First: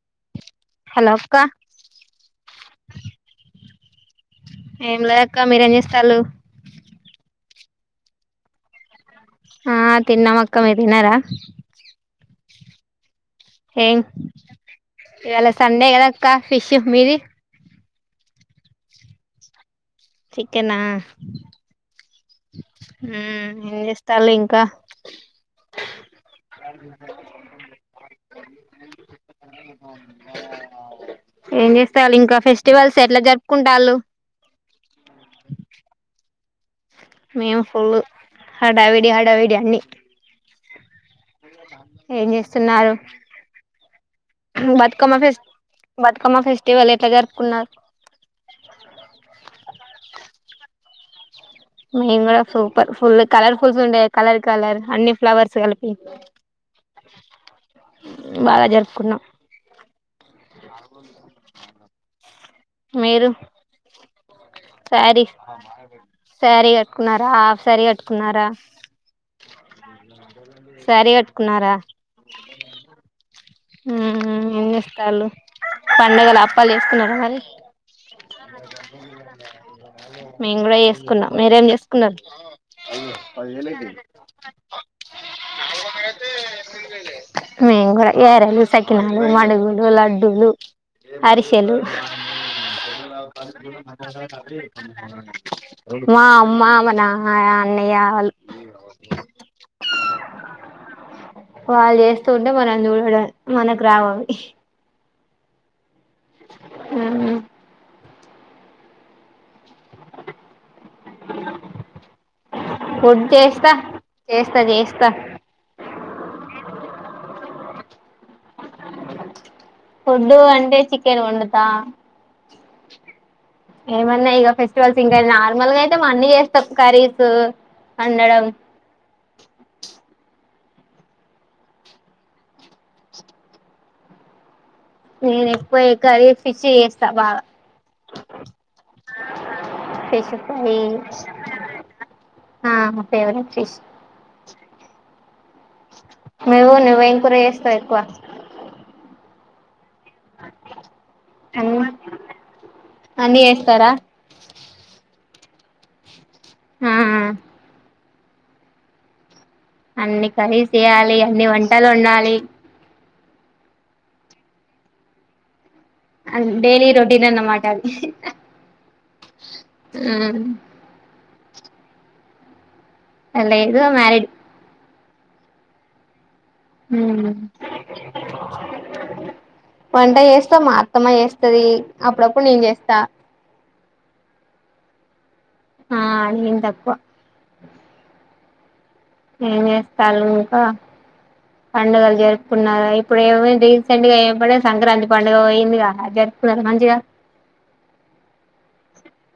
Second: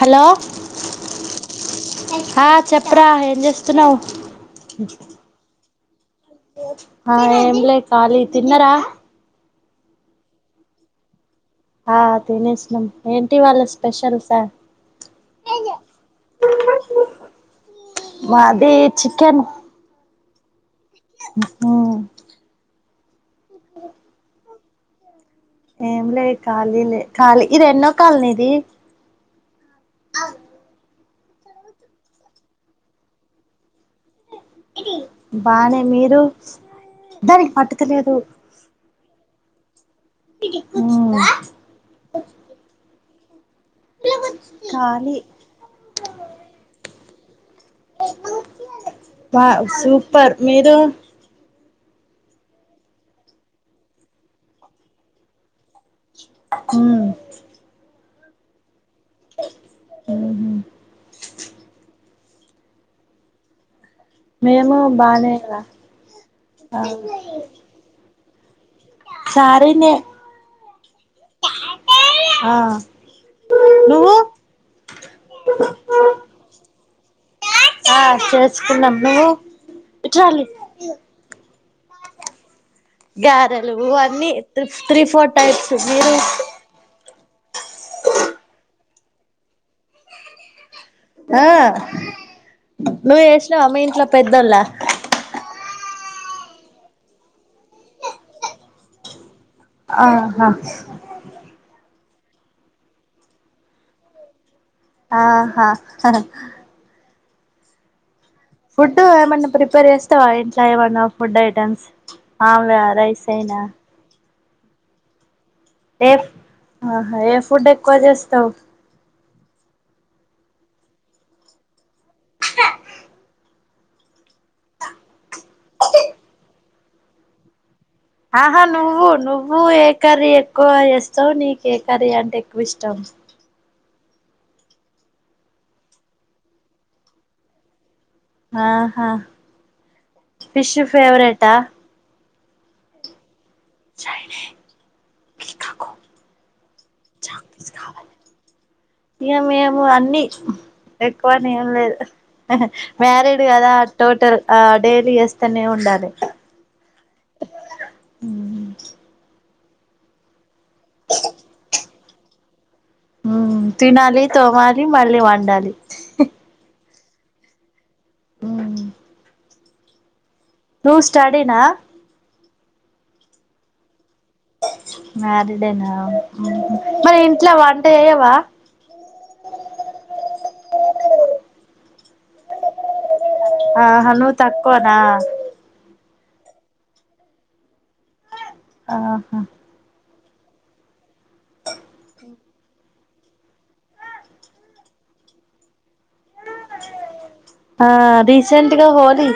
hello hello అక్క ఆ చెప్పారా ఏం చేస్తున్నవు ఏం లే అక్క మీరేం చేస్తాలు ఆ ఎం లే ఖాళీ తిన్నరా ఆ తిన్నమక్క మీరు తిన్నరా ఆ తినేసినం ఏంగ్ ఇయాళ సండే కదా అక్క ఫిషు మీది మాది చికెన్ చికెనా ఏం చేస్తాల్లు ఇంకా ఏం లేదు ఖాళీనే ఖాళీ ఇది ఎన్నో కాల్ ఇది బ్లాంక్ ఏం చేస్తలు ఇంకా ఫెస్టివల్స్ ఎట్ల జరుపుకుంటాళ్ళు బానే మీరు దానికి మేము పట్టుత ఫుల్ లేదు హడావిడి హడావిడి అన్ని ఉమ్ ఏం చేస్తున్నారు బతుకమ్మ ఖాళీ ఫెస్ బతుకమ్మ ఫెస్టివల్ ఎట్ల జరుపుకున్నారు బా సూపర్ మీరు మేము కూడా సూపర్ ఫుల్ కలర్ ఫుల్స్ ఉండే కలర్ కలర్ అన్ని ఫ్లవర్స్ కలిపి హు బాగా జరుపుకున్నాం బ్లాంక్ మీరు మేము శారీ బానే రా శారీ ఆ కట్టుకున్నారా హాఫ్ శారీ కట్టుకున్నారా సారీనే శారి కట్టుకున్నారా ఆ ఉ నువ్వు ఉ ఎం చేస్తలు పండగలు అప్పాలు చేసుకున్నర మరి ఆ చేసుకున్నాం నువ్వు ఇట్రాలి మేము కూడ చేసుకున్నాం మీరేం చేసుకున్నారు గారెలు అన్నీ త్రి త్రీ ఫోర్ టైప్స్ మీరు మేము కూడా ఏరెలు, సకినాలు, మడుగులు, లడ్డూలు ఆ నువ్వే చెస్ బ్లాంక్ మా అమ్మా మా నాన్న అన్నయ్య వాళ్ళు ఆహా తోటి ఉంటే మనం చూడడమే మనకు రావవి ఆహా ఫుడ్డు ఏమన్న ప్రీ పేర్ చేస్తావా ఇంట్లో ఏమన్నా ఫుడ్ ఐటమ్స్ మమ్ములగా ఫుడ్ రైస్ అయినా చేస్తా చేస్తా చేస్తా ఏప్ ఆహా ఏ ఫుడ్ ఎక్కువ చేస్తావ్ ఫుడ్డు అంటే చికెన్ వండుతా ఏమన్నా ఇగ ఫెస్టివల్స్ ఇంకా నార్మల్గా అయితే మన్ని చేస్తాప్పు కర్రీస్ వండడం ఆహా నువ్వు నువ్వు ఏకర్రి చే క్కువ చేస్తవ్ నీకు ఏ కర్రీ అంటే ఎక్కువ ఇష్టం నేను ఎక్కువ యే కర్రీ ఫిష్ చేస్త బాగ ఆహా ఫిష్ ఫేవరెట్ హ హ ఫేవరెట్ ఫీ చైనే నువ్వు నువ్వేం కూర చేస్తావ్ ఎక్కువ ఇగ మేము అన్ని ఎక్కువనే ఏం అన్ని లేదు అన్ని మ్యారీడ్ కదా చేస్తారా టోటల్ ఆ డైలీ చెస్ తన్నే ఉండాలె మ్ ఉ అన్ని కర్రీస్ చేయాలి అన్ని వంటలు వండాలి తినాలి తోమాలి మళ్ళీ వండాలి అ డైలీ రొటీన్ అన్న మాట అవి ఉ నువ్ స్టడీ నా అ లేదు మ్యారిడ్ మ్యారిడేనా ఆహా మరి ఇంట్లో వంట చేయవా వంట చేస్తా మా అత్తమ్మ చేస్తది అప్పుడప్పుడు నేను చేస్తా ఆ హ నువ్ తక్కువనా ఆ నేన్ తక్కువ అ హా చాలు ఇంకా పండుగలు జరుపుకున్నారు ఇప్పుడు ఏమైంది రీసెంట్ గా ఎంబడే సంక్రాంతి పండుగ పోయిందిగా అది జరుపుకున్నారు మంచిగా ఆ రీసెంట్గా హోలీ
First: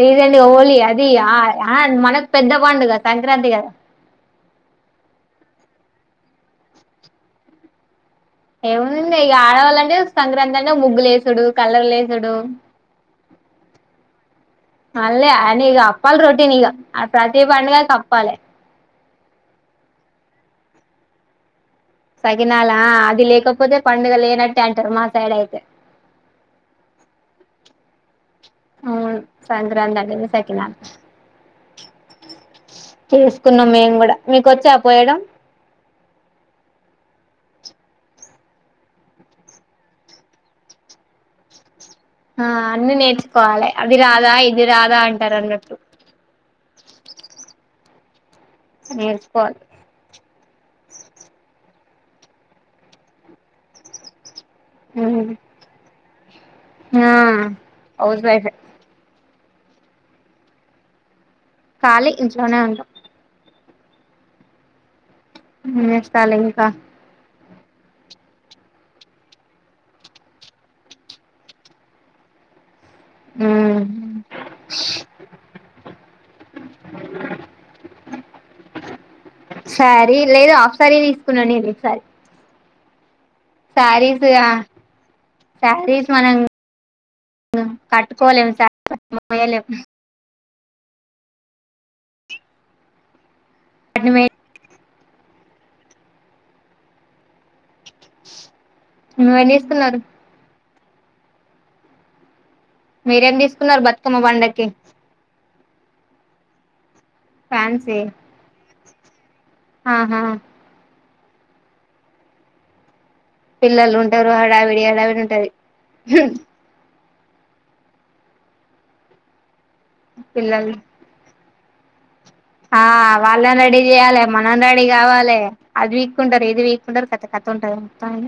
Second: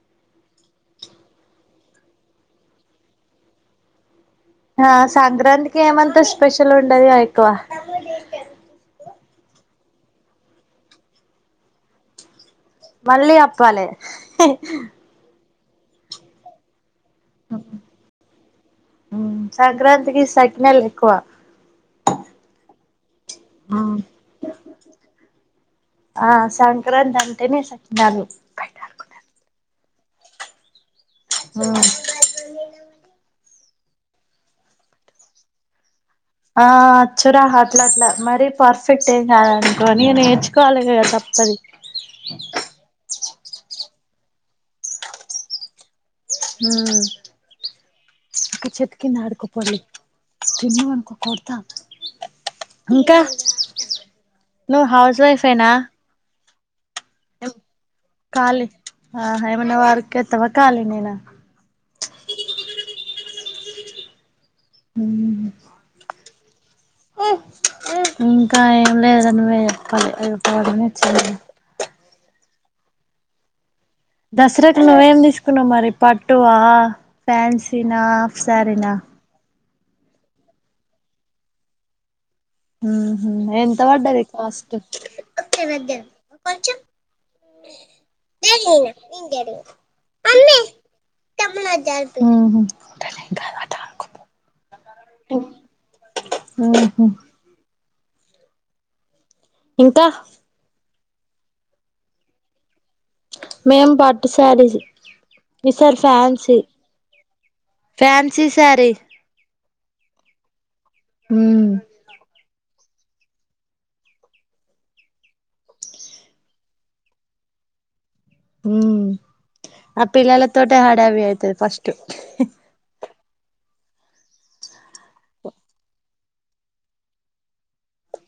రీసెంట్ గా హోలీ అది ఆ అ మనకు పెద్ద పండుగ సంక్రాంతి గదా సంక్రాంతికి ఏమంత స్పెషల్ ఉండదిగ ఎక్కువ ఏముంది ఇంగ ఇగ ఆడవాళ్ళంటే సంక్రాంతి అంటే ముగ్గు లేసుడు కలర్లు ఏసుడు మళ్ళి అప్పాలే అంటే ఇగ అప్పాలి రొటీనిగ ప్రతి అ పండుగకి అప్పాలె సంక్రాంతికి సకినల్ ఎక్కువ సకిినాల అద్ అవి లేకపోతే పండుగ లేనట్టే అంటారు మా సైడ్ అయితే ఆ సంక్రాంతి అంటేనే శకినాలు అవును సంక్రాంతి అంటేనే సకినాలు ఉమ్ కున్నాం మేము గుడా మీకోచ్చా పోయడం ఆ అచ్చురా అట్లట్ల మరీ పర్ఫెక్ట్ ఎం కాదనుకో నేర్చుకోవాలి గదా తప్పదు ఆ అన్ని నేర్చుకోవాలి అది రాదా ఇది రాదా అంటారు అన్నట్టు అక్కడ చెట్టు కింద నేర్చుకోవాలి ఆడుకోపొండి తిన్నవనుకో కొడతా ఇంకా నువ్ హౌస్ వైఫ్ ఎనా ఆ హౌస్ వైఫె ఆహ ఎమన్నా వర్క్ చెత్తవ కాలినేనా ఖాళీ ఇంట్లోనే ఉంటాం ఎం చేస్తాల్ ఇంకా ఇంకా ఏం లేదు నువ్వే చెప్పాలి [unintelligible] ఉ మ్ దసరాకు నువ్వేం తీసుకున్నావు మరి పట్టువా ఫ్యాన్సీనా హాఫ్ శారీనా సారీ లేదు హాఫ్ సారీ తీసుకున్న నేనిసారి ఉహ్మ్ ఎంత పడ్డది కాస్ట్ శారీస్ మనం కట్టుకోలేము శారీస్ మోయలేము ఉమ్ హు అనిమే ఉమ్ హు నువ్ ఏం చేస్తున్నారు ఇంకా మీరేం తీసుకున్నారు మేం బతుకమ్మ పట్టు పండక్కి సారీస్ ఈసారి ఫ్యాన్సీ ఫ్యాన్సీ సారీ ఆహా హ్మ్ పిల్లలు ఉంటారు హడావిడి హడావిడి ఉంటది హ్మ్ హ్మ్ ఆ పిల్లల తోట పిల్లలు హడావి అయితది ఫస్ట్ ఆ వాళ్ళని రెడీ చేయాలే మనం రెడీ కావాలే అది వీక్కుంటారు ఇది వీక్కుంటారు కథ కథ ఉంటది పైన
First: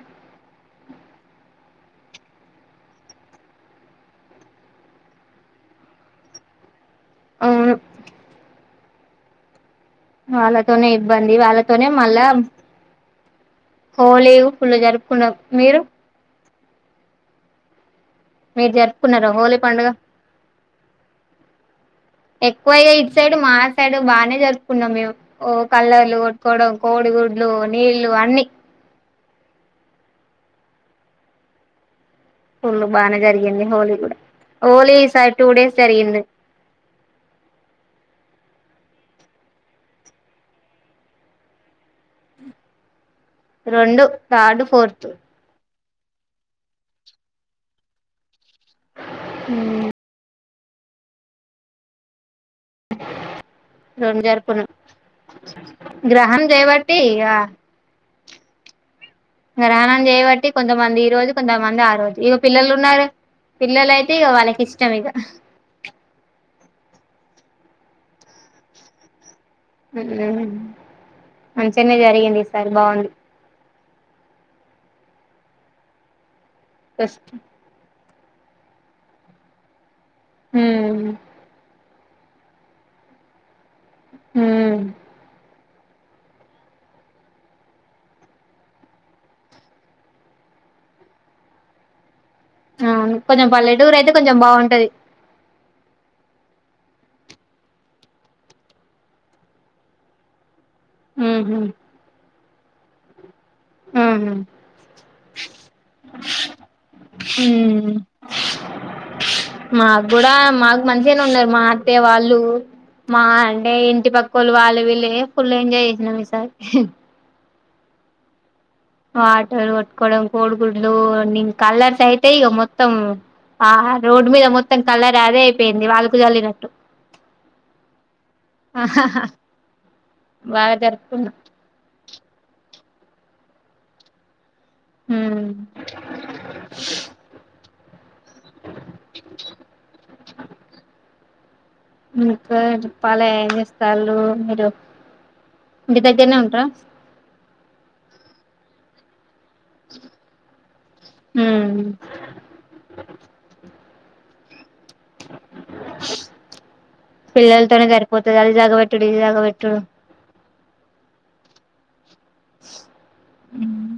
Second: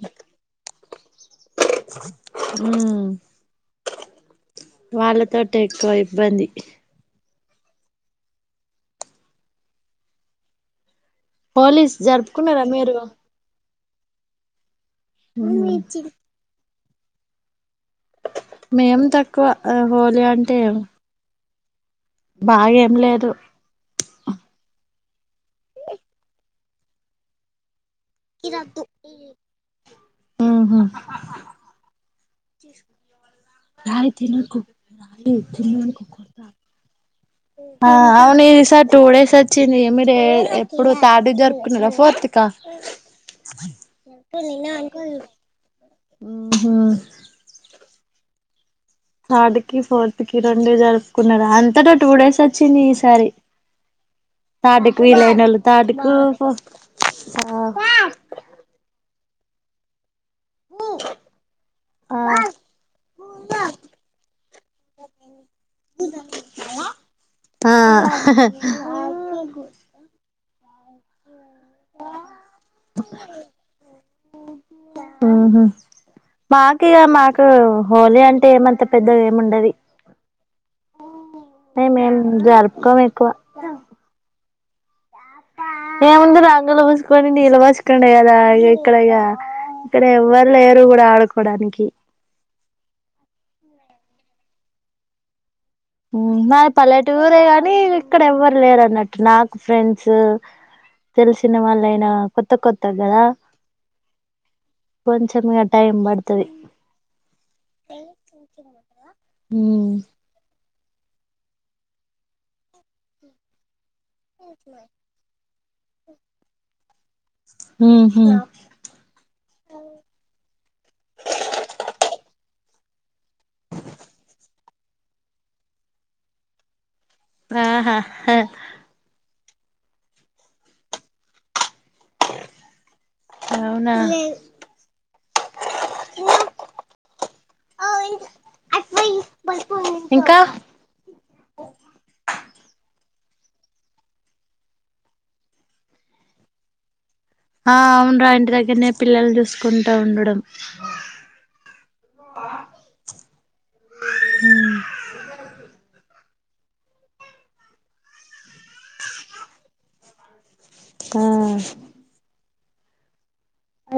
హ్మ్ వాళ్ళతోటి ఎక్కువ ఇబ్బంది అవును వాళ్ళతోనే ఇబ్బంది వాళ్ళతోనే హోలీస్ మళ్ళా జరుపుకున్నారా మీరు హోలీ ఫుల్ జారుప్ హ్మ్ మీరు మేం జరుపుకున్నారా తక్కువ హోలీ అ పండుగ హోలీ అంటే ఎక్కువ బాగా ఏం ఇటు లేదు సైడ్ మా సైడు బానే జరుపుకున్నాం మేం ఓ కలర్లు కొట్టుకోవడం కోడిగుడ్లు నీళ్ళు అన్ని ఉహ్మ్ ఫుల్లు బానే జరిగింది హోలీ కూడ తినకు హోలీ ఈసారి రాయి టూ డేస్ తినకు జరిగింది కొడతా ఆ అవును ఈ సార్ టూ డేస్ వచ్చింది మీరు ఎప్పుడు థర్డ్ జారుకున్నారా ఫోర్త్ క వ రొండు థర్డ్ ఫోర్త్ ఉహ్మ్ థర్డ్ కి ఫోర్త్ కి రెండు జరుపుకున్నారు అంతట టూ డేస్ అ అచ్చింది ఈ సారి రెండు జరుపుకున్నాం థర్డ్ కి వీలైన వాళ్ళు థర్డ్ కు గ్రహణం చేయబట్టి ఇగ ఆ రాణండేవట్ తే కొంతమంది ఈ రోజు కొంతమంది ఆ రోజు ఇక పిల్లలు ఉన్నారు పిల్లల అయితే ఇగ వాళ్ళక్ ఇష్ట ష్టం ఈగ ఆ హ హ మంచినే జరిగింది ఈసారి బాగుంది ఉహు మాకు ఇగ ఫస్ట్ మాకు హోలీ అంటే ఏమంత పెద్ద ఏం ఉండదు హ్మ్ హ్మ్ మేం జరుపుకోం ఎక్కువ హ్మ్ ఏముందు రంగులు పోసుకోని నీల్ పోసుకోండ కదా ఇగా ఇక్కడ ఇగ ఇక్కడ ఎవ్వరు లేరు కూడ ఆడుకోడానికి అవును కొంచెం పల్లెటూగురు అయితే కొంచెం బావుంటది నాది పల్లెట రే గానీ ఇక్కడ ఎవ్వరు లేరు అన్నట్టు నాకు ఫ్రెండ్సు తెలిసిన ఉహు వాళ్ళయినా కొత్త కొత్త గదా ఉహు కొంచెంగా ఇగా టైమ్ పడుతది ఉం ఉమ్ మాకు కూడా మాక్ మంచిగానే ఉన్నారు మా అత్తె వాళ్ళు మా అంటే ఇంటి పక్క వాళ్లు వాళ్ళు వీళ్లే ఫుల్ ఎంజాయ్ చేసినం ఈసారి ఉహ్మ్ వాటర్ కొట్టుకోవడం కోడు గుడ్లు అని కల్ర్స ఐతే ఇగ మొత్తం ఆహా రోడ్డు మీద మొత్తం కలర్ దే అయిపోయింది ఆళ్ళకు చల్లినట్టు ఆహా హ బా జరుపుకున్నా అవునా ఉమ్ ఇంకా ఇంకా చెప్పాలే ఏం చేస్తాలు మీరు ఇంటి దగ్గరనే ఉంట్రా ఆ అవున్ రా ఇంటి దగ్గరనే పిల్లల్ చూస్ కుంటా ఉండడం ఉమ్ మ్మ్ పిల్లలతోనే సరిపోతది అది జగబెట్టుడు ఇది జగ్గబెట్టుడు ఆ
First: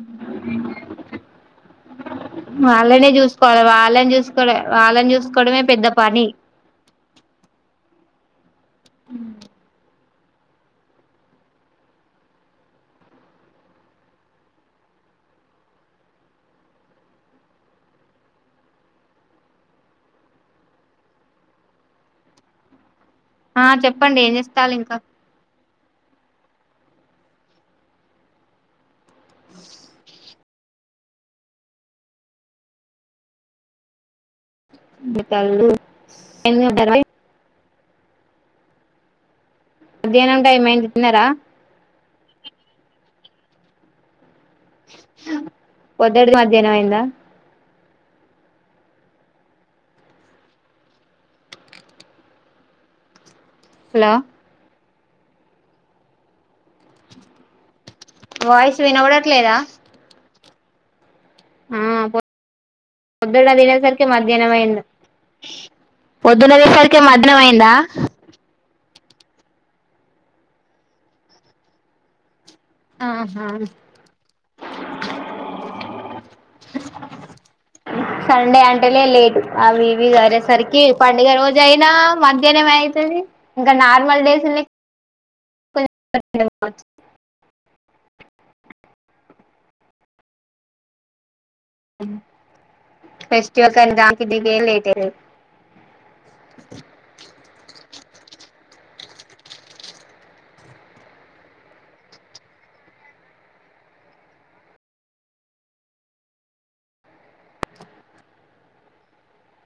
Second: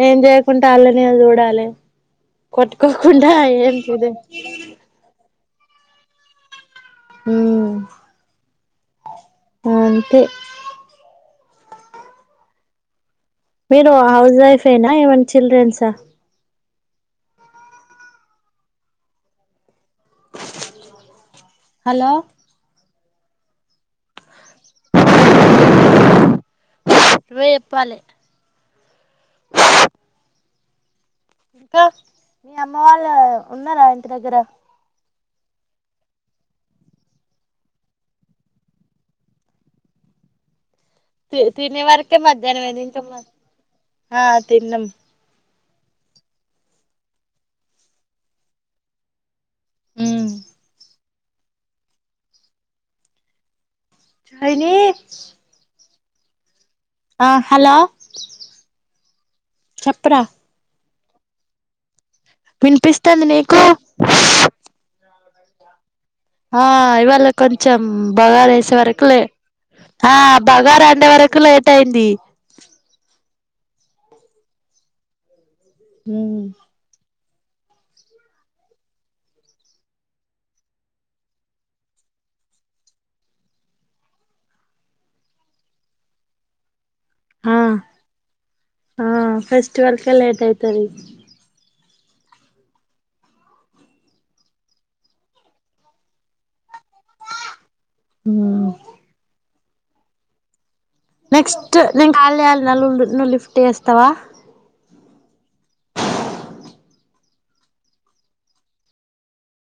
ఏం చేయకుంటా అలానే చూడాలె వాళ్ళనే చూసుకోవాలి వాళ్ళనే చూసుకోవ వాళ్ళని చూసుకోవడమే పెద్ద పని ఉ అంతే మీరు హౌస్ వైఫ్ ఎనా ఏమనా చిల్డ్రన్సా హలో ఆ చెప్పండి ఏం చేస్తాలు ఇంకా నువ్వే చెప్పాలే ఇంకా మీ అమ్మ వాళ్ళ ఉన్నారా ఇంటి దగ్గర [unintelligible] మధ్యహనం టైమ్ అయ్యింది తి తినే వరకే మధ్యాహ్నం అయింది ఇంకా మా ఆ తిన్నాం పొద్దుటిది మధ్యాహ్నం అయిందా ఉమ్ హలో చైనే ఆ హలో వాయిస్ వినబడట్లేదా చెప్పురా పో వినిపిస్తుంది పోద్దుడ నీకు తిననేసరికి మధ్యాహ్నమంది ఆ ఇవాళ అయిందా కొంచెం బగారా ఎసే వరకి ఆ బగారా అండే వరకు లేట్ అయింది ఆహా ఉమ్ సండే అంటేలే లేట్ అవివి సాదిరేసరికి పండుగ రోజు అయినా మధ్యాహ్నం అయితే ఇంకా నార్మల్ డేస్ని [inaudible] ఆ ఆ ఫెస్టివల్ కే లేట్ అయితది ఫెస్టివల్ కైనా దానికి దీనికి లేట్ అయితది ఉ నెక్స్ట్ నేన్ కాల్ చేయాలనుకుంటున్న నువ్ లిఫ్ట్ చేస్తావా